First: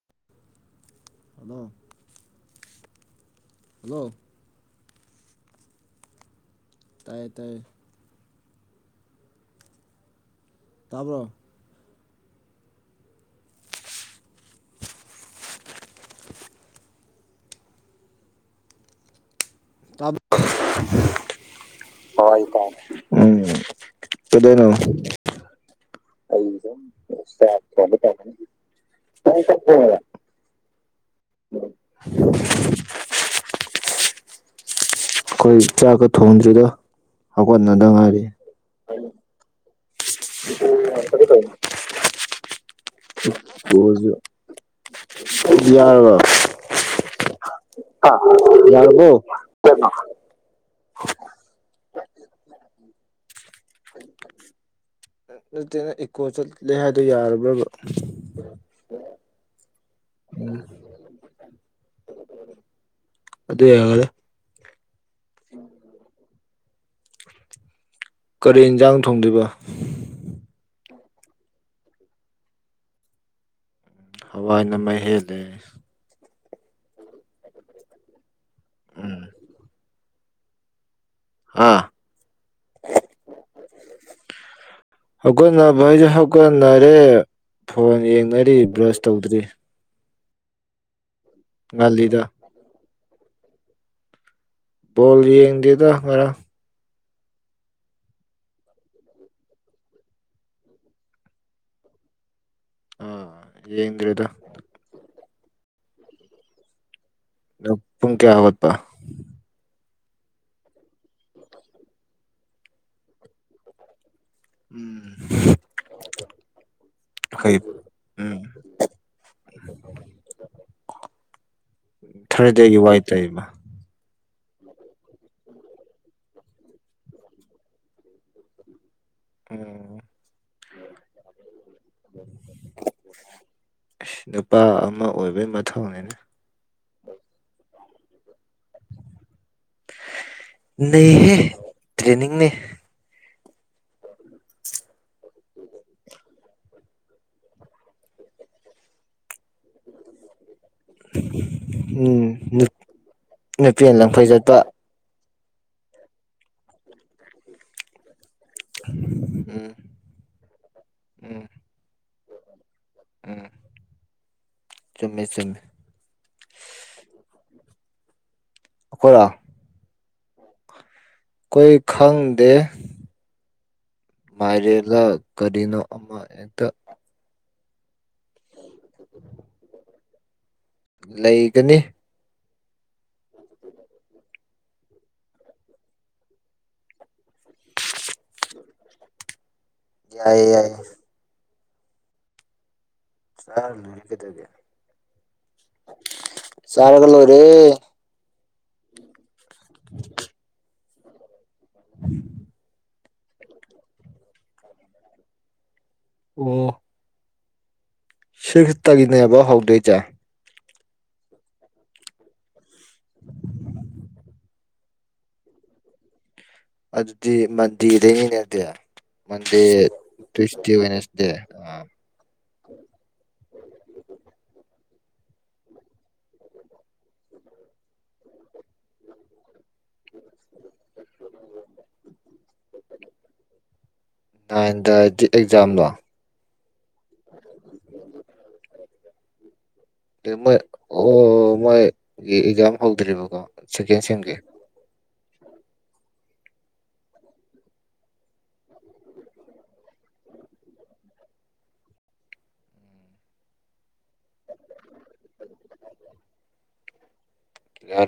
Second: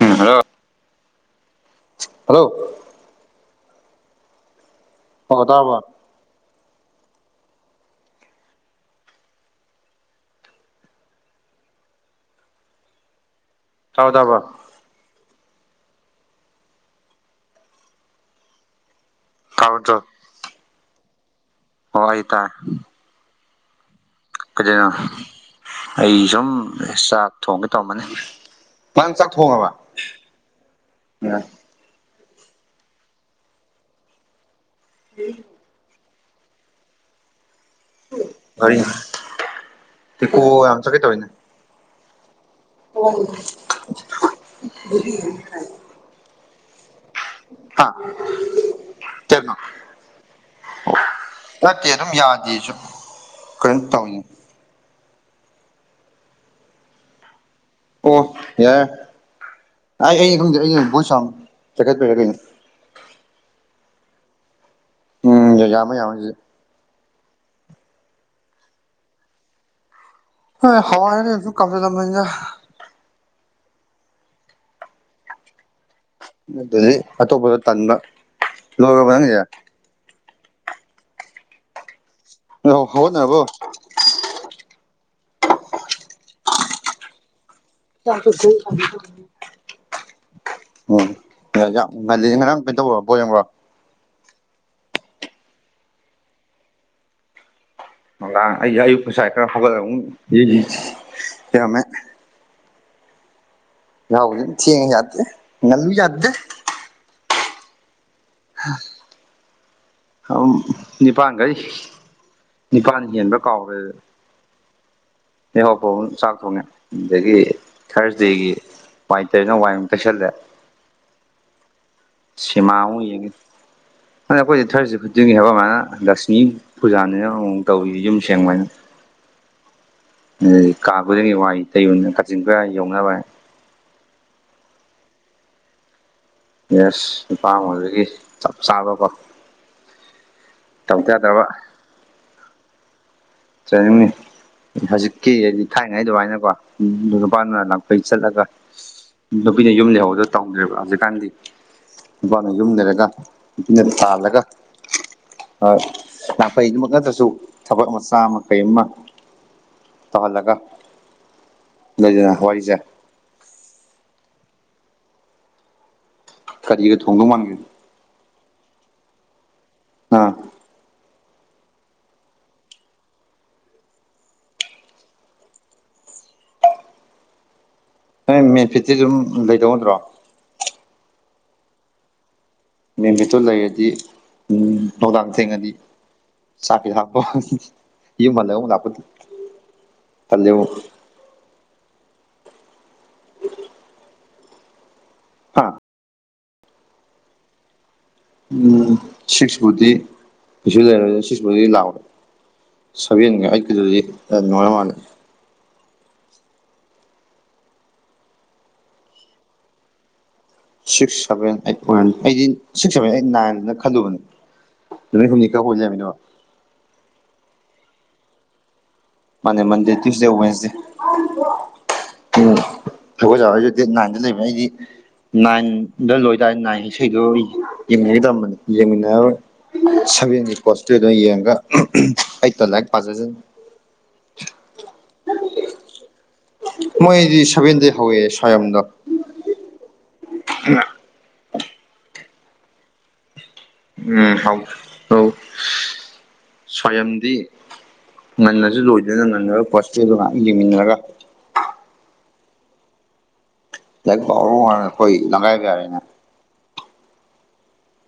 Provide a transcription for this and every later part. hello hello hello hello ꯑꯣ ꯇꯔꯕ ꯇꯥꯢꯌꯦ ꯇꯥꯢꯌꯦ ꯇꯥꯔꯕ [unintelligible] ꯇꯥꯕ [unintelligible] ꯑꯣ ꯑꯩ ꯇꯥꯔꯦ [unintelligible] ꯎꯝ ꯀꯩꯗꯧꯅꯣ ꯀꯩꯗꯩꯅꯣ ꯑꯩ ꯁꯨꯝ ꯆꯥꯛ ꯊꯣꯡꯒꯦ ꯇꯧꯔꯝꯃꯅꯤ ꯃꯥꯥꯡ ꯆꯥꯛ ꯅꯪ ꯊꯣꯡꯉꯕ ꯊꯣꯡꯉꯕꯣ ꯑꯣꯏ [unintelligible] ꯀꯣꯏ ꯆꯥꯛꯒ ꯊꯣꯡꯗꯔꯤꯗ ꯍꯧꯒꯠꯅꯗ ꯉꯥꯏꯔꯤ ꯢꯀꯣ ꯌꯥꯝ ꯆꯠꯀꯩ ꯇꯧꯢꯅꯦ ꯁꯨ ꯌꯥꯔꯔꯕ [unintelligible] ꯍꯥ ꯑ ꯌꯥꯔꯕꯣ ꯀꯩꯅꯣ ꯅꯠꯇꯦ ꯑꯗꯨꯝ ꯌꯥꯗꯦꯁꯨ ꯀꯩꯅꯣꯝ ꯇꯧꯏ ꯅꯠꯇꯦꯅ ꯏꯀꯣ ꯆꯠꯂꯦ ꯍꯥꯏꯗꯣ ꯌꯥꯔꯕ꯭ꯔꯕ ꯑꯣ ꯌꯥꯔꯦ꯭ ꯑꯩ ꯑꯩꯩꯅ ꯈꯪꯗꯦ ꯑꯩꯅ ꯕꯣꯏ ꯁ꯭ꯑꯣꯡ ꯆꯈꯠꯄꯩꯔ ꯀꯩꯅꯣ ꯑꯗꯨ ꯌꯥꯒꯗ꯭ꯔꯥ ꯎꯝ ꯌꯥꯃꯦ ꯌꯥꯃꯦ ꯀꯔꯤ ꯏꯟꯁꯥꯡ ꯊꯣꯡꯗꯣꯏꯕ ꯍꯋꯥꯢꯂ ꯀꯩꯅꯣ ꯁꯨꯝ ꯀꯝꯁꯤꯜꯂꯝꯕꯅꯤꯗꯥ ꯍꯋꯥꯏ ꯅ ꯃꯥ ꯍꯦꯜꯂꯦ ꯑꯗꯨꯗꯤ ꯑꯇꯣꯞꯄꯗꯣ ꯇꯟꯕ ꯂꯣꯏꯔꯕ ꯅꯪꯒꯤꯁꯦ ꯑꯥ ꯑꯣ ꯍꯧꯒꯠꯅꯔꯕꯣ ꯍꯧꯒꯠꯅꯕ ꯍꯥꯏꯖꯦ ꯍꯧꯒꯠꯅꯔꯦ ꯐꯣꯟ ꯌꯦꯡꯅꯔꯤ ꯕ꯭ꯔꯁ ꯇꯧꯗ꯭ꯔꯤ ꯑꯣ ꯉꯜꯂꯤꯗ ꯉꯜꯂꯤ ꯉꯔꯥꯡ ꯀꯩꯅꯣ ꯇꯧꯕ꯭ꯔꯣ ꯕꯣꯜ ꯌꯦꯡꯕ꯭ꯔꯣ ꯕꯣꯜ ꯌꯦꯡꯗꯦꯗ ꯉꯔꯥꯡ ꯑꯩ ꯑꯌꯨꯛ ꯉꯁꯥꯏ ꯈꯔ ꯍꯧꯒꯠꯂꯃꯨꯛ ꯌꯦꯡꯉꯝꯃꯦ ꯑ ꯌꯥꯍꯧꯁꯦ ꯊꯦꯡꯉꯨ ꯌꯥꯗꯦ ꯉꯜꯂꯨ ꯌꯥꯗꯦ ꯄꯨꯡ ꯀꯌꯥ ꯍꯧꯋꯥꯠꯄ ꯅꯤꯄꯥꯥꯟꯗ ꯅꯤꯄꯥꯟ ꯍꯦꯟꯕ ꯀꯥꯎꯈ꯭ꯔꯦ ꯎꯝ ꯅꯍꯥꯎꯄꯕ ꯆꯥꯛ ꯊꯣꯡꯉꯦ ꯑꯗꯒꯤ ꯑꯩꯈꯣꯏ ꯎꯝ ꯊꯥꯔꯁꯗꯦꯒꯤ ꯋꯥꯏꯇꯔꯅꯣ ꯋꯥꯏꯇꯁꯂ ꯁꯤꯃꯥ ꯊꯥꯔꯁꯗꯦꯒꯤ ꯋꯥꯏ ꯑꯣꯏꯌꯦꯒ ꯇꯩꯕ ꯑꯗ ꯑꯩꯈꯣꯏꯁ ꯊꯥꯔꯁꯤ ꯈꯨꯗꯤꯡꯒꯤ ꯍꯥꯏꯕ ꯑꯃꯅ ꯂꯁꯅꯤ ꯄꯨꯖꯥꯅꯤꯅ ꯀꯧꯔꯤ ꯌꯨꯝ ꯁꯦꯡꯕꯅ ꯎꯝ ꯀꯥ ꯈꯨꯡꯒꯤ ꯋꯥꯏ ꯇꯩꯌꯨ ꯀꯥꯆꯤꯟ ꯈꯔ ꯌꯧꯅꯕ ꯅꯨꯄꯥ ꯑꯃ ꯑꯣꯏꯕꯩ ꯃꯊꯧꯅꯤꯅꯦ ꯌꯦꯁ ꯅꯨꯄꯥꯃꯒꯤ ꯆꯞ ꯆꯥꯕꯀꯣ ꯇꯧꯗ ꯅꯍꯦ ꯌꯥꯗ꯭ꯔꯕ ꯇ꯭ꯔꯦꯅꯤꯡꯅꯦ ꯆꯥꯏꯃꯤ ꯍꯧꯖꯤꯛꯀꯤ ꯍꯥꯏꯗꯤ ꯊꯥꯏꯅꯉꯩ ꯑꯗꯨꯃꯥꯏꯅꯀꯣ ꯅꯨꯄꯥꯅꯅ ꯂꯥꯛꯐꯩ ꯆꯠꯂꯒ ꯅꯨꯄꯤꯅ ꯌꯨꯝ ꯂꯩꯍꯧꯗ ꯇꯧꯣ ꯦꯕ ꯍꯧꯖꯤꯛꯀꯥꯟꯗꯤ ꯎꯝ ꯅꯨꯄꯥꯅ ꯌꯨꯝ ꯅꯨ- ꯂꯩꯔꯒ ꯅꯨꯄꯤꯅ ꯂꯪꯐꯩ ꯊꯥꯜꯂꯒ ꯆꯠꯄ ꯍꯣꯏ ꯅꯥꯈꯩꯗꯨꯃꯛ ꯅꯠꯇ꯭ꯔꯁꯨ ꯊꯕꯛ ꯃꯆꯥ ꯑꯃ ꯀꯔꯤꯃ ꯎꯝ ꯇꯧꯍꯜꯂꯒ ꯎꯝ ꯅꯣꯏꯗꯅ ꯋꯥꯔꯤꯁꯦ ꯎꯝ ꯆꯨꯝꯃꯦ ꯆꯨꯝꯃꯦ ꯀꯔꯤꯒ ꯊꯣꯡꯗꯧ ꯃꯥꯟꯒꯦ ꯑꯣꯀ ꯑꯥ ꯀꯣꯏ ꯈꯪꯗꯦ ꯃꯥꯏꯔꯦꯂ ꯀꯔꯤꯅꯣ ꯑꯃ ꯑꯦꯛꯇ ꯅꯣꯏ ꯃꯦꯐꯤꯠꯇꯤ ꯑꯗꯨꯝ ꯂꯩꯗꯧꯗ꯭ꯔꯣ ꯂꯩꯒꯅꯤ ꯃꯦꯟꯃꯤꯠꯇꯨ ꯂꯩꯔꯗꯤ ꯎꯝ ꯅꯨꯡꯗꯥꯡ ꯊꯦꯡꯉꯅꯤ ꯁꯥꯀꯤ ꯊꯞꯄꯣ ꯌꯨꯝꯍꯜꯂ ꯑꯃ ꯂꯥꯛꯄ ꯌꯥꯏꯌꯦ ꯇꯜꯂꯦꯕꯨ ꯌꯥꯏꯌꯦ ꯆꯥꯡ ꯍꯒꯗꯦ ꯍꯥ ꯆꯔꯒꯅꯨꯔꯦ ꯎꯝ ꯁ ꯁꯃꯨꯇ ꯄ ꯂꯩ ꯁꯃꯨꯇ ꯂ ꯁꯚꯦꯟꯒ ꯑꯩꯠꯀꯤꯗꯨꯗꯤ ꯌꯥꯝ ꯅꯨꯡꯉꯥꯏꯔ ꯃꯥꯜꯂ ꯑꯣ ꯁꯤ ꯈꯛꯇꯒꯤꯅꯦꯕ ꯍꯧꯗꯣꯏꯁꯦ ꯁꯤꯛꯁ ꯁꯚꯦꯟ ꯑꯩꯠ ꯋꯥꯟ ꯑꯩꯗꯤ ꯁꯤꯛꯁ ꯁꯚꯦꯟ ꯑꯩꯠ ꯅꯥꯏꯟꯅ ꯈꯜꯂꯨꯕꯅꯦ ꯑꯗꯨ ꯍꯅꯤꯀꯥ ꯑꯣꯏꯖꯃꯤꯅꯣ ꯑꯗꯨꯗꯤ ꯃꯟꯗꯤꯔꯗꯩꯅꯤꯅꯦꯗꯤ ꯃꯥ ꯃꯟꯗꯦ ꯇ꯭ꯌꯨꯁꯗꯦꯋꯦꯟꯁꯦ ꯋꯦꯅꯁꯗꯦ ꯎꯝ ꯗꯦꯠ ꯅꯥꯏꯟꯗ ꯂꯩꯕꯅꯦ ꯑꯩꯗꯤ ꯅꯥꯏꯟꯗ ꯂꯣꯏꯇꯥꯔꯦ ꯅꯥꯏꯟ ꯏꯁꯩꯗꯨꯣ ꯌꯦꯡꯟꯅꯈꯤ ꯇꯝꯕꯅꯤ ꯌꯦꯡꯃꯤꯟꯅꯔꯔꯣꯏ ꯁꯚꯦꯟꯒꯤ ꯏꯁꯄꯣꯁꯇꯨꯗ ꯌꯦꯡꯉꯒ ꯑꯩꯠꯇ ꯂꯥꯏꯔꯤꯛ ꯄꯥꯖꯖ ꯅꯥꯏꯟꯗ ꯍꯥꯏꯗꯤ ꯑꯦꯛꯖꯥꯝꯗꯣ ꯃꯣꯏꯗꯤ ꯁꯚꯦꯟꯗ ꯍꯧꯋꯦ ꯁ꯭ꯋꯥꯌꯝꯗꯣ ꯑ ꯃꯣꯏ ꯑꯣ ꯃꯣꯏꯒꯤ ꯑꯦꯛꯖꯥꯝ ꯍꯧꯗ꯭ꯔꯤꯕꯀꯣ ꯁꯦꯀꯦꯟ ꯎꯝ ꯁꯦꯝꯒꯤ ꯍꯥꯎ ꯍ ꯁ꯭ꯋꯥꯌꯝꯗꯤ ꯉꯟꯅꯁꯨ ꯂꯣꯏꯗꯅ ꯉꯟꯅꯒ ꯄꯣꯠꯁꯦꯗꯣ ꯉꯥꯏꯍꯥꯛ ꯌꯦꯡꯃꯤꯟꯅꯒ ꯣꯏ ꯂꯪꯒꯥꯏ ꯀ ꯌꯥꯔꯦꯅꯦ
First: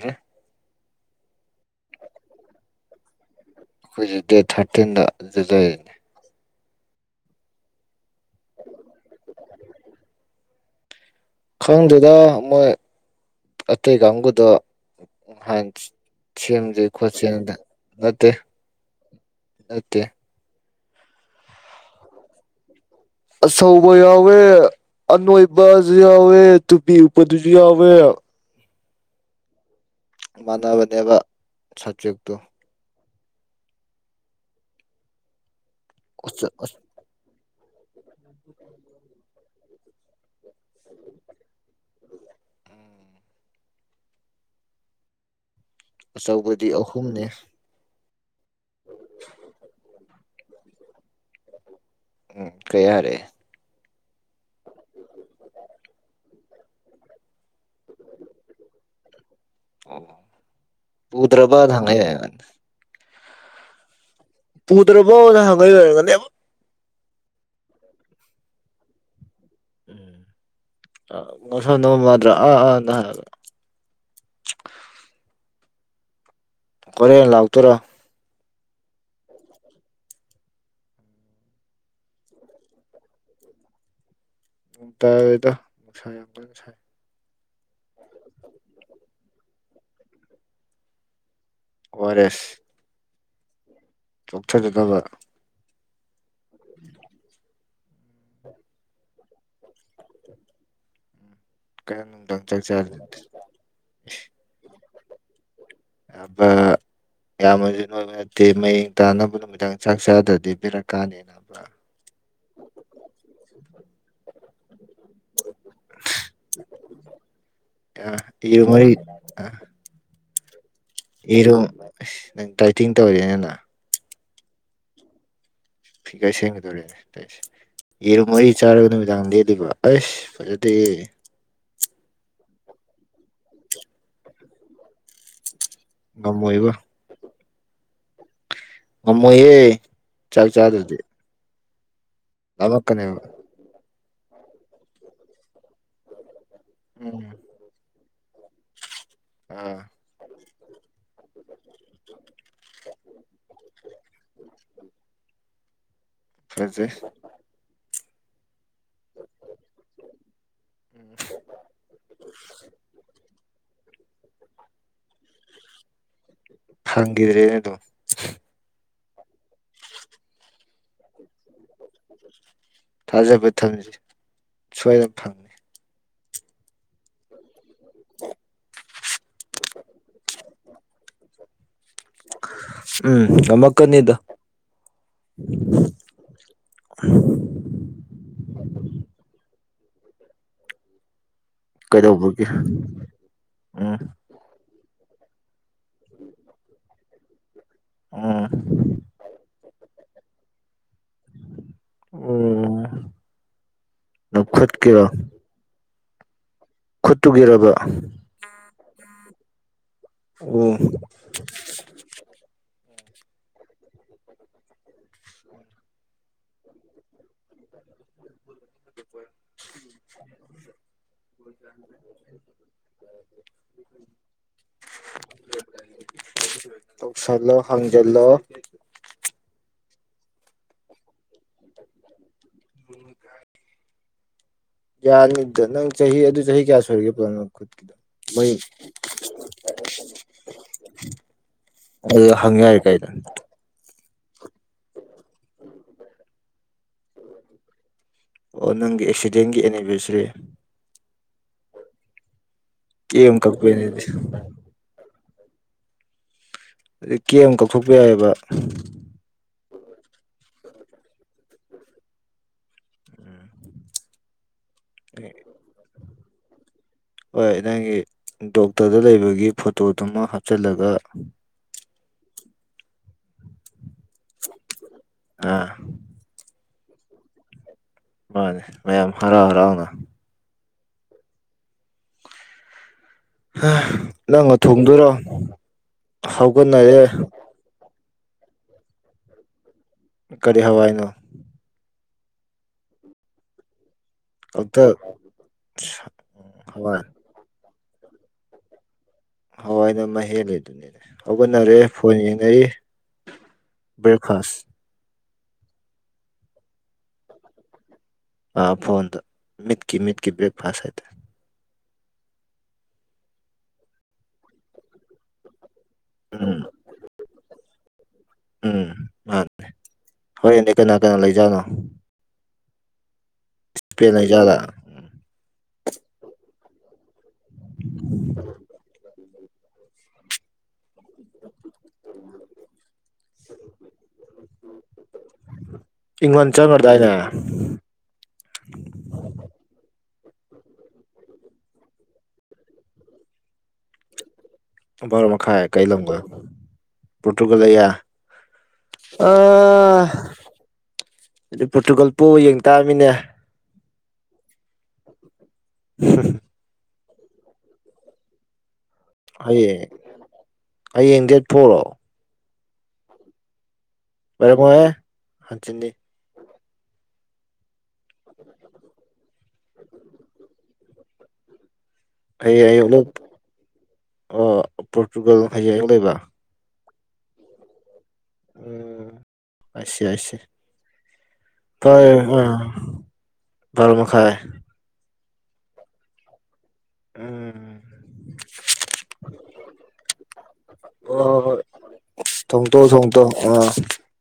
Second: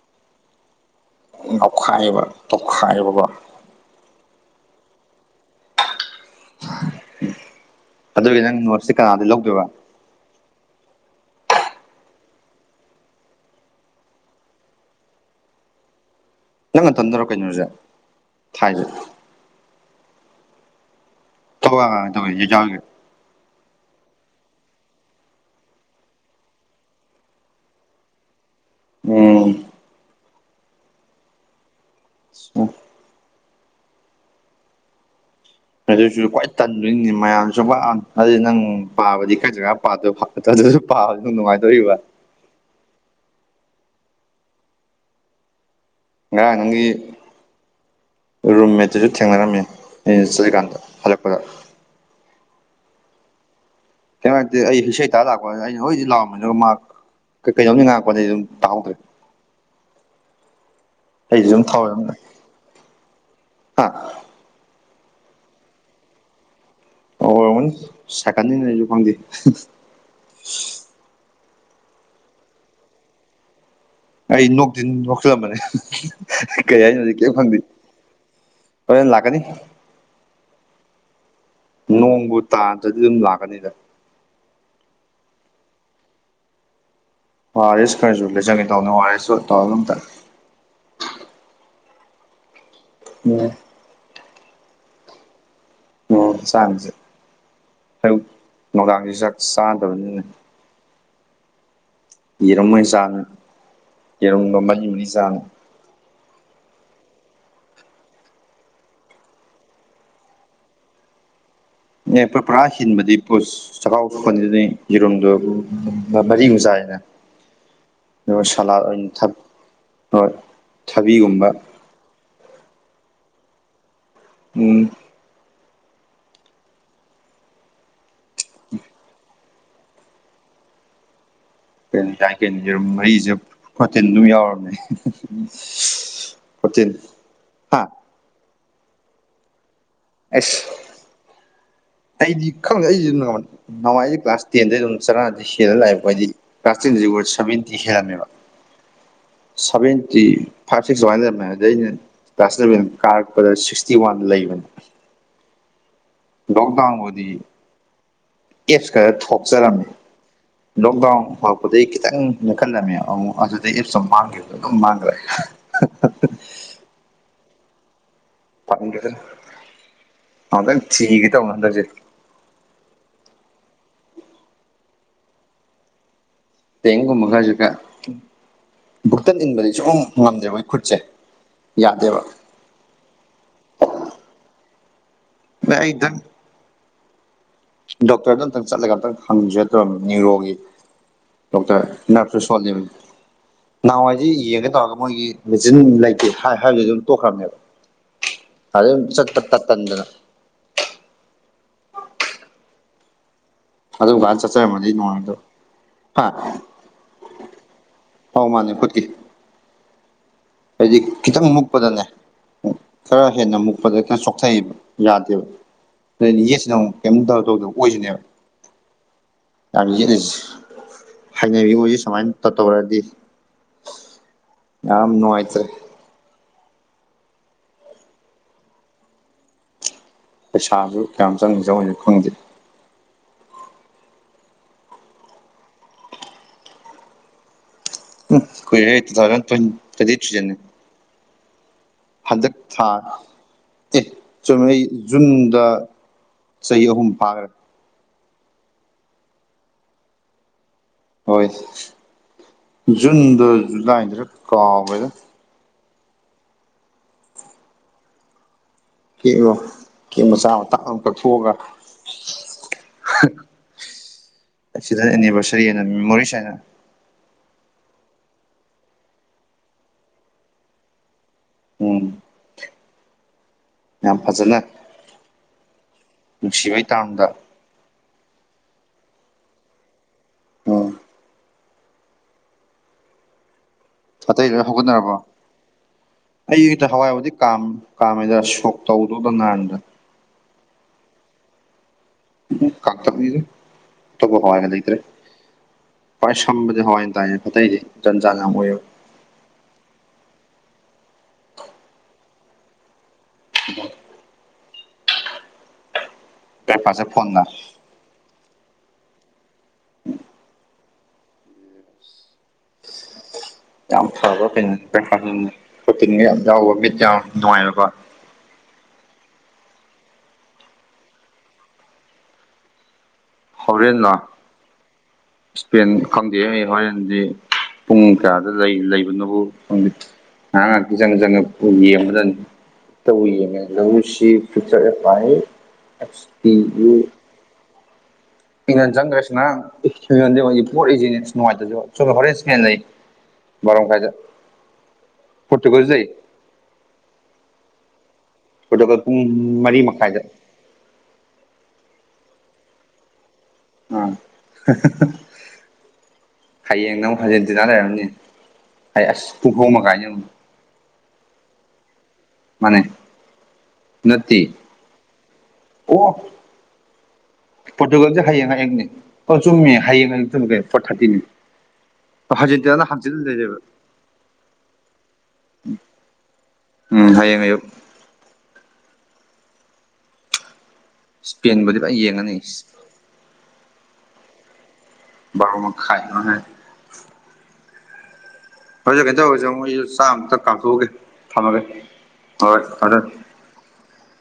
ꯔ ꯅꯣꯛꯈꯥꯏꯕ ꯇꯣꯛꯈꯥꯏꯕꯕ ꯑꯩꯈꯣꯏꯁꯦ ꯗꯦꯠ ꯊꯥꯔꯇꯤꯟꯗ ꯑꯗꯨꯖꯅꯤ ꯑꯗꯨꯒꯤ ꯅꯪ ꯅꯣꯠꯁ ꯀꯅꯥꯗꯤ ꯂꯧꯗꯣꯏꯕ ꯈꯪꯗꯗ ꯃꯣꯏ ꯑꯇꯩ ꯀꯥꯡꯕꯨꯗꯣ ꯍꯥꯏꯅ ꯁꯦꯝꯖꯦ ꯅꯪ ꯅꯊꯟꯗꯔꯣ ꯈꯣꯠꯁꯦꯗ ꯀꯩꯅꯣꯁꯦ ꯅꯠꯇꯦ ꯊꯥꯏꯁꯦ ꯅꯠꯇꯦ ꯊ ꯇ ꯌꯦ ꯌꯥꯥꯎꯒꯦ ꯁꯣ ꯄꯋꯦ ꯑꯅꯣꯏꯕꯁꯨ ꯌꯥꯎꯋꯦ ꯇꯨꯄꯤꯗꯨꯁꯨ ꯌꯥꯎꯋꯦ ꯎꯝ ꯃꯥꯟꯅꯕꯅꯦꯕ ꯁꯕꯖꯦꯛꯇꯨ ꯑꯗꯨꯁꯨ ꯈ꯭ꯋꯥꯏ ꯑꯆꯧ- ꯑꯆ- ꯇꯟꯗꯣꯏꯅꯤꯅꯤ ꯃꯌꯥꯝꯁꯨ ꯑꯗꯨꯗꯤ ꯅꯪ ꯄꯥꯕꯗꯤ ꯀꯩꯁꯨ ꯉ ꯄꯥ ꯄꯥꯕ ꯅꯨꯡꯉꯥꯏꯇꯣꯔꯤꯕ ꯑꯆꯧꯕꯗꯤ ꯑꯍꯨꯝꯅꯦ ꯔꯨꯝ ꯃꯠꯇꯨꯁꯨ ꯊꯦꯡꯅꯔꯝꯃꯤ ꯑꯩꯅ ꯆꯠꯂꯤꯀꯥꯟꯗ ꯍꯜꯂꯛꯄꯗ ꯎꯝ ꯀꯩ ꯍꯥꯏꯔꯦ ꯀꯩꯅꯣ ꯍꯥꯏꯇꯦ ꯑꯩ ꯏꯁꯩꯇꯥꯥ ꯂꯥꯛꯄ ꯑꯩꯅ ꯍꯣꯏꯗꯤ ꯂꯥꯎꯔꯝꯅꯤ ꯑꯗꯨꯒ ꯃꯍꯥꯛ ꯀꯩꯗꯧꯅꯤ ꯉꯉꯄꯗꯩ ꯑꯗꯨꯝ ꯇꯥꯍꯧꯗ꯭ꯔꯦ ꯑꯣ ꯑꯩꯁꯨ ꯑꯗꯨꯝ ꯄꯨꯗ꯭ꯔꯕꯅ ꯍꯪꯉꯛꯑꯦ ꯊꯥꯎꯋꯦꯅ ꯑꯩꯉꯣꯟꯗ ꯑꯥ ꯄ ꯄꯨꯇ꯭ꯔ ꯄ ꯍꯪꯒ ꯑꯣꯏꯔꯒꯦ ꯑ ꯁꯀꯥꯟꯗꯁꯨ ꯐꯪꯗꯦ ꯎꯝ ꯃꯁ ꯃꯥꯗ꯭ꯔ ꯑ ꯑ ꯍꯥꯏ ꯑꯩ ꯅꯣꯛꯇ ꯅꯣꯛꯁꯤꯜꯂꯝꯕꯅꯦ ꯀꯩ ꯍꯥꯏꯅꯣꯖꯤ ꯍꯣꯔꯦꯟ ꯀꯩ ꯐꯪꯗꯦ ꯂꯥꯛꯇꯣꯏꯔꯣ ꯍꯣꯏꯅ ꯂꯥꯛꯀꯅꯤ ꯅꯣꯡꯕꯨ ꯇꯥꯗ꯭ꯔꯗꯤ ꯑꯗꯨꯝ ꯂꯥꯛꯀꯅꯤꯗ ꯅꯣꯡ ꯇꯥꯗ ꯅꯨꯡꯁꯥ ꯌꯥꯝ ꯂꯅ ꯁꯥꯏ ꯍꯔꯦꯁ ꯈꯔꯁꯨ ꯂꯩ ꯆꯪꯉꯦ ꯇꯧꯅꯉꯔꯦꯁꯨ ꯇꯧ ꯑꯗꯨ ꯇ ꯑꯣꯔ ꯑꯦꯁ ꯎꯝ ꯆꯣꯛꯊ ꯆꯗ ꯑꯣ ꯆꯥꯡꯁꯦ ꯑꯌꯨꯛ ꯅꯨꯡꯗꯥꯡꯁꯤꯁꯨ ꯆꯥꯛ ꯆꯥꯗꯕꯅꯤꯅ ꯀꯩꯅꯣ ꯅꯨꯡꯗꯥꯡ ꯆꯥꯛ ꯌꯦꯔꯝꯉꯣꯏꯩ ꯆꯥꯔꯤ ꯆꯥꯡ ꯌꯦꯔꯨꯝꯕ ꯃꯔꯤ ꯃꯔꯤ ꯆꯥꯡ ꯑꯕ ꯑꯌꯥꯝꯅꯁꯨ ꯅꯣꯏꯕ ꯅꯠꯇꯦ ꯃꯌꯦꯡ ꯇꯥꯅꯕ ꯅꯨꯃꯤꯗꯥꯡ ꯆꯥꯛ ꯆꯥꯗ꯭ꯔꯗꯤ ꯄꯤꯔꯛꯀꯥꯟꯗꯅꯕ꯭ꯔꯥ ꯑꯦꯣꯏ ꯄꯨꯔꯥ ꯍꯤꯟꯕꯗꯤꯣ ꯆꯀꯥꯎꯊꯄꯅꯤꯅꯤ ꯌꯦꯔꯨꯝꯗꯣ ꯃꯔꯤ ꯃ ꯆꯥꯏꯅ ꯏꯔꯨ ꯁꯥꯂ ꯃꯔꯤ ꯊ ꯏꯔꯣ ꯅꯪ ꯇꯥꯏꯇꯤꯡ ꯇꯧꯔꯦꯅꯦꯅ ꯎꯝ ꯐꯤꯒꯔ ꯁꯦꯝꯒꯗꯧꯔꯦꯁꯦ ꯌꯦꯔꯨꯝ ꯃꯔꯤ ꯆꯥꯔꯒ ꯅꯨꯃꯤꯗꯥꯡꯗ ꯕ ꯑꯁ ꯐꯖꯗꯦ ꯀꯦꯅꯤ ꯇꯥ ꯀꯦꯅꯤꯔ ꯃꯔꯤꯁꯦ ꯐꯣꯇꯤꯟ ꯑꯗꯨꯝ ꯌꯥꯎꯔꯕꯝꯅꯦ ꯉꯝ ꯑꯣꯏꯕ ꯍꯥꯥ ꯃꯃꯣ ꯍ ꯆꯥꯛ ꯑꯩꯁ ꯆꯥꯗꯗꯤ ꯑꯩꯗꯤ ꯈꯪꯗꯛꯏꯁꯦ ꯅꯅꯨꯡꯉꯥꯏꯖꯦ ꯀ꯭ꯂꯥꯁ ꯇꯦꯟꯗꯩ ꯑꯗꯨꯝ ꯆꯔꯥꯗꯤ ꯍꯦꯟꯅ ꯂꯥꯛꯑꯦꯕꯣꯏꯗꯤ ꯀꯥꯁꯇꯤꯟ ꯖ ꯎꯝ ꯁ ꯃꯤꯤ ꯍꯦꯔꯅꯦꯕ ꯑꯥ ꯁꯚꯦꯟꯇꯤ ꯐꯥꯏꯚ ꯁꯤꯁ ꯋꯥꯟꯅꯦ ꯀ꯭ꯂꯥꯁ ꯁꯂꯚꯦꯟ ꯀꯥꯔꯛꯄꯗ ꯁꯤꯛꯁꯇꯤ ꯋꯥꯟꯗ ꯂꯩꯕꯅꯤ ꯐꯖꯩ ꯂꯣꯛꯗꯥꯕꯗꯤ ꯑꯦꯞꯁ ꯈꯔ ꯊꯣꯛꯆꯔꯝꯃꯤv ꯂꯣꯛꯗꯥꯎꯟ ꯍꯧꯔꯛꯄꯗꯒꯤ ꯈꯤꯇꯪ ꯅꯦꯈꯠꯂꯝꯃꯦ ꯑꯃꯨꯛ ꯑꯗꯨꯗꯤ ꯑꯦ ꯃꯥꯡꯈꯤꯕ ꯑꯗꯨꯝ ꯃꯥꯡꯈ꯭ꯔꯦ [inaudible] ꯍꯗ꯭ꯔꯦ ꯅꯣ ꯎꯗꯗ [unintelligible] ꯃꯪ ꯊꯤꯒꯦ ꯇꯧꯅꯦ ꯊꯥꯖꯕ ꯊꯝꯖ ꯁꯣꯏꯗꯅ ꯐꯪ ꯇꯦꯡꯒꯨꯝꯕ ꯈꯔꯁꯨ ꯈ ꯕꯨꯛꯇꯟ ꯏꯟꯕꯗꯤ ꯁꯝ ꯉꯝꯗꯦ ꯃꯣꯏ ꯈꯠꯆꯦ ꯎꯝ ꯌꯥꯝꯃ ꯀꯅꯤꯗ ꯏꯗꯪ ꯎꯝ ꯗꯣꯛꯇꯔꯗꯣ ꯑꯝꯇꯪ ꯆꯠꯂꯒ ꯑꯝꯇꯪ ꯍꯪꯁꯦꯠꯇ ꯅꯅꯤꯌꯨꯔꯣꯒꯤ ꯗꯣꯛꯇꯔ ꯀꯩꯗꯧꯕꯒꯤ ꯅꯔꯁꯁꯨꯨ ꯁꯣꯜꯂꯤꯕꯅꯤ ꯎꯝ ꯅꯍꯥꯟꯋꯥꯏꯁꯤ ꯌꯦꯡꯒꯦ ꯇꯧꯔꯒ ꯃꯣꯏꯒꯤ ꯃꯦꯆꯤꯟ ꯂꯩꯇꯦ ꯍꯥꯏꯕꯗꯨ ꯑꯗꯨꯝ ꯇꯣꯛꯈ꯭ꯔꯕꯅꯦꯕ ꯎꯝ ꯑꯗꯩ ꯑꯗꯨꯝ ꯆꯠꯄ ꯇꯠ ꯇꯟꯗꯅ ꯑꯣꯝ ꯑꯗꯨ ꯜ ꯆꯆ ꯃꯗꯤ ꯅꯅꯨꯡꯗꯣ ꯍꯥ ꯈꯨꯠꯇꯨꯒꯤꯔꯔꯕ ꯑꯧ ꯃꯥꯅꯦ ꯐꯠꯀꯤ ꯎꯝ ꯍꯥꯏꯗꯤ ꯈꯤꯇꯪ ꯃꯨꯛꯄꯗꯅꯦ ꯈꯔ ꯍꯦꯟꯅ ꯃꯨꯛꯄꯗ ꯀꯩꯅ ꯁꯣꯛꯊꯩꯑꯕ ꯌꯥꯗꯦꯕ ꯌꯦꯁ ꯅꯪꯨꯛ ꯀꯩꯝꯇ ꯇꯧꯗ ꯑꯣꯏꯁꯤꯅꯦꯕ ꯌꯥꯝ ꯌꯦꯠꯂꯁꯤ ꯍꯥꯏꯅꯕꯤꯁꯦ ꯁꯨꯃꯥꯏꯅ ꯇ ꯇꯧꯔꯗꯤ ꯌꯥꯝꯝ ꯅꯨꯡꯉꯥꯏ ꯇꯧꯁꯂꯣ ꯍꯥꯡꯒꯦꯣ ꯄꯩꯁꯥꯁꯨ ꯀꯌꯥꯝ ꯆꯪ ꯆꯧꯁꯦ ꯈꯪꯗꯦ ꯎ ꯌꯥꯅꯤꯗ ꯅꯪ ꯆꯍꯤ ꯑꯗꯨ ꯆꯍꯤ ꯀꯌꯥ ꯁꯣꯏꯔꯤꯒꯦ ꯄꯣꯅ ꯈꯨꯠꯀꯤꯗꯣ ꯃꯣꯏ ꯀꯨꯏꯔꯦ ꯇꯨ ꯊꯥꯎꯖꯟ ꯊ꯭ꯔꯤꯖꯅꯤ ꯑꯗꯨꯗ ꯍꯖꯤꯛ ꯍꯪ ꯌꯥꯏ ꯊꯥ ꯀꯥꯏꯗ ꯆꯃꯩ ꯖꯨꯟꯗ ꯆꯍꯤ ꯑꯍꯨꯝ ꯐꯥꯈ꯭ꯔꯦ ꯑꯣ ꯅꯪꯒꯤ ꯑꯦꯛꯁꯤꯗꯦꯟꯒꯤ ꯑꯦꯅꯤꯚꯔꯁꯔꯤ ꯍꯣꯏ ꯀꯦꯝ ꯖꯨꯟꯗ ꯀꯛꯄꯩꯅꯤꯗꯤ ꯖꯨꯂꯥꯏꯗꯔ ꯀꯥꯎꯕꯗ ꯑꯗꯩ ꯀꯦꯝ ꯀꯛꯊꯣꯛꯄ ꯌꯥꯏꯑꯕ ꯀꯉꯣ ꯀ ꯃꯆꯥ ꯃ ꯑꯃ ꯀꯛꯊꯣꯛꯑꯒ ꯑꯦꯛꯁꯤꯗꯦꯟ ꯑꯦꯅꯤꯚꯔꯁꯔꯤ ꯍꯥꯏꯅ ꯃꯦꯃꯣꯔꯤꯁ ꯍꯥꯏꯅ ꯍꯣꯏ ꯅꯪꯒꯤ ꯗꯣꯛꯇꯔꯗ ꯂꯩꯕꯒꯤ ꯐꯣꯇꯣꯗꯨꯃ ꯍꯥꯞꯆꯤꯜꯂꯒ ꯎꯝ ꯌꯥꯝ ꯐꯖꯅ ꯑꯥ ꯅꯨꯡꯁꯤꯕꯩ ꯇꯥꯡꯗ ꯃꯥꯅꯦ ꯃꯌꯥꯝ ꯍꯔꯥꯎ ꯍꯔꯥꯎꯅ ꯑꯣ ꯑꯇꯩ ꯅꯪꯅ ꯂꯣꯏ ꯊꯣꯡꯗꯣꯏꯔꯣ ꯍꯧꯒꯠꯅꯔꯕ ꯑꯩꯛꯇ ꯍꯧꯒꯠꯅꯔꯦ ꯍꯋꯥꯏꯕꯨꯗꯤ ꯀꯥꯝꯃꯤ ꯀꯃꯦꯗ ꯁꯣꯛ ꯇꯕꯨꯗꯣꯗ ꯅꯟꯗ ꯀꯔꯤ ꯍꯋꯥꯏ ꯅꯣ ꯀꯝ ꯊꯁꯦ ꯄ ꯍꯋꯥꯒ ꯂꯩ ꯑꯝꯇ ꯂꯩꯗ꯭ꯔꯦ ꯄꯥꯏ ꯁꯝꯕꯗꯤ ꯍꯋꯥ ꯍꯋꯥꯏ ꯏꯟ ꯇ ꯐꯠꯇꯗꯤ ꯟꯖꯂ ꯑꯃ ꯑꯣꯏꯣ ꯍꯣꯏ ꯅꯃ ꯍꯦꯜꯂꯤꯗꯨꯅꯤꯅꯦ ꯍꯧꯒꯠꯅꯔꯦ ꯐꯣꯟ ꯌꯦꯡꯅꯔꯤ ꯕꯔꯈꯥꯁ ꯀꯄꯥꯁꯦ ꯐꯣꯟꯅ ꯐꯣꯟꯗ ꯃꯤꯠꯀꯤ ꯃꯤꯠꯀꯤ ꯕ꯭ꯔꯦꯛꯐꯥꯁ ꯍꯥꯏꯇꯥꯔꯦ ꯌꯥꯝ ꯐꯕ ꯐꯇꯤꯟꯒ ꯌꯥꯝ ꯎꯝ ꯌꯥꯎꯕ ꯃꯤꯠ ꯌꯥꯝ ꯅꯨꯡꯉꯥꯏꯕꯀꯣ ꯎꯝ ꯃꯥꯅꯦ ꯍꯣꯏ ꯑꯗꯨꯗꯤ ꯀꯅꯥ ꯀꯅꯥ ꯂꯩꯖꯥꯠꯅꯣ ꯏꯁꯄ ꯅꯖꯗꯥ ꯄꯦꯟ ꯈꯪꯗꯦ ꯑꯩ ꯍꯔꯦꯟꯗꯤ ꯄꯨꯡ ꯀꯌꯥꯗ ꯂꯩ ꯂꯩꯕꯅꯣꯕꯨ ꯅꯉꯈꯤꯖꯪꯖ ꯄꯨ ꯌꯦ ꯑꯃ ꯇꯧ ꯌꯦꯁꯤ ꯌ ꯏꯪꯂꯟ ꯆꯪꯒ꯭ꯔꯗꯥꯏꯅꯦ ꯏ ꯆꯟ ꯔꯦꯁꯅ ꯑꯩꯉꯣꯟꯗ ꯃꯣꯏꯒꯤ ꯄꯣꯠꯂꯤꯁꯤꯅꯦ ꯅꯨꯡꯉꯥꯏꯇꯁꯨ ꯍꯣꯔꯦꯟꯁ ꯃꯦꯟꯅꯩ ꯃꯔꯕꯥꯔꯝ ꯃꯈꯥꯏꯗ ꯚꯔꯣ ꯃꯈꯥꯏ ꯀꯩ ꯄꯣꯔꯇꯨꯒꯜꯁꯨ ꯂꯩ ꯂꯝꯒꯣ ꯄꯣꯔꯇꯨꯒꯜ ꯑꯌꯥ ꯑ ꯄꯣꯔꯇꯨꯒꯜ ꯄꯨꯡ ꯃꯔꯤ ꯃꯈꯥꯏꯗ ꯄꯇꯨꯒꯜ ꯄꯣꯔꯒ ꯌꯦꯡꯇꯥꯃꯤꯅꯦ ꯑꯥ [unintelligible] ꯍꯌꯦꯡꯅ ꯑꯃꯨꯛ ꯊꯥꯖꯤꯟꯗꯨꯅ ꯂꯩꯔꯕꯝꯅꯦ ꯑꯩ ꯑꯁ ꯄꯨꯡꯐꯧ ꯍꯌꯦꯡ ꯃꯈꯒꯥꯏꯅꯦ ꯍꯌꯦꯡ ꯗꯦꯠ ꯊꯣꯛꯣꯔꯛꯑꯣ ꯃꯅꯦ ꯅ ꯑꯣꯏꯔꯝꯃꯣꯏꯍꯦ ꯍꯟꯆꯤꯠꯅꯤ ꯑꯣ ꯄꯣꯔꯇꯨꯒꯜꯁꯦ ꯍꯌꯦꯡ ꯍꯌꯦꯡꯅꯤ ꯑꯣ ꯆꯨꯝꯃꯦ ꯍꯌꯦꯡ ꯍꯌꯦꯡ ꯆꯨꯝꯂꯒꯦ ꯐꯣꯔ ꯊꯥꯔꯇꯤꯅꯤ ꯍꯌꯦꯡ ꯑꯌꯨ ꯑꯥꯔꯖꯦꯟꯇꯤꯅꯥꯅ ꯍꯥꯡꯆꯤꯠ ꯂꯩꯔꯦꯕ ꯑꯣ ꯄꯣꯔꯇꯨꯒꯜ ꯍꯌꯦꯡ ꯑꯌꯨꯛ ꯂꯩꯕ꯭ꯔ ꯎꯝ ꯍꯌꯦꯡ ꯑꯌꯨꯛ ꯎ ꯑꯁꯤ ꯑ ꯏꯁꯄꯦꯟꯕꯨꯗꯤ ꯐꯖꯅ ꯇꯣꯏ ꯌꯦꯡꯉꯅꯤ ꯎ ꯔ ꯃꯈꯈꯥꯏ ꯕꯥꯔꯣ ꯃꯈꯥꯏ [inaudible] ꯎꯝ ꯍꯣꯏꯁꯦ ꯀꯩꯅꯣ ꯇꯧꯔꯁꯦ ꯑꯃꯨꯛ ꯑꯩꯁꯨ ꯆꯥꯝꯃꯨꯛꯇ ꯀꯥꯞꯊꯣꯛꯑꯒꯦ ꯊꯝꯃꯒꯦ ꯍꯣꯏ ꯊꯣꯡ ꯇꯣ ꯊꯝꯃꯦ ꯊꯝꯃꯦ ꯊꯣ ꯇꯣ ꯑ ꯎ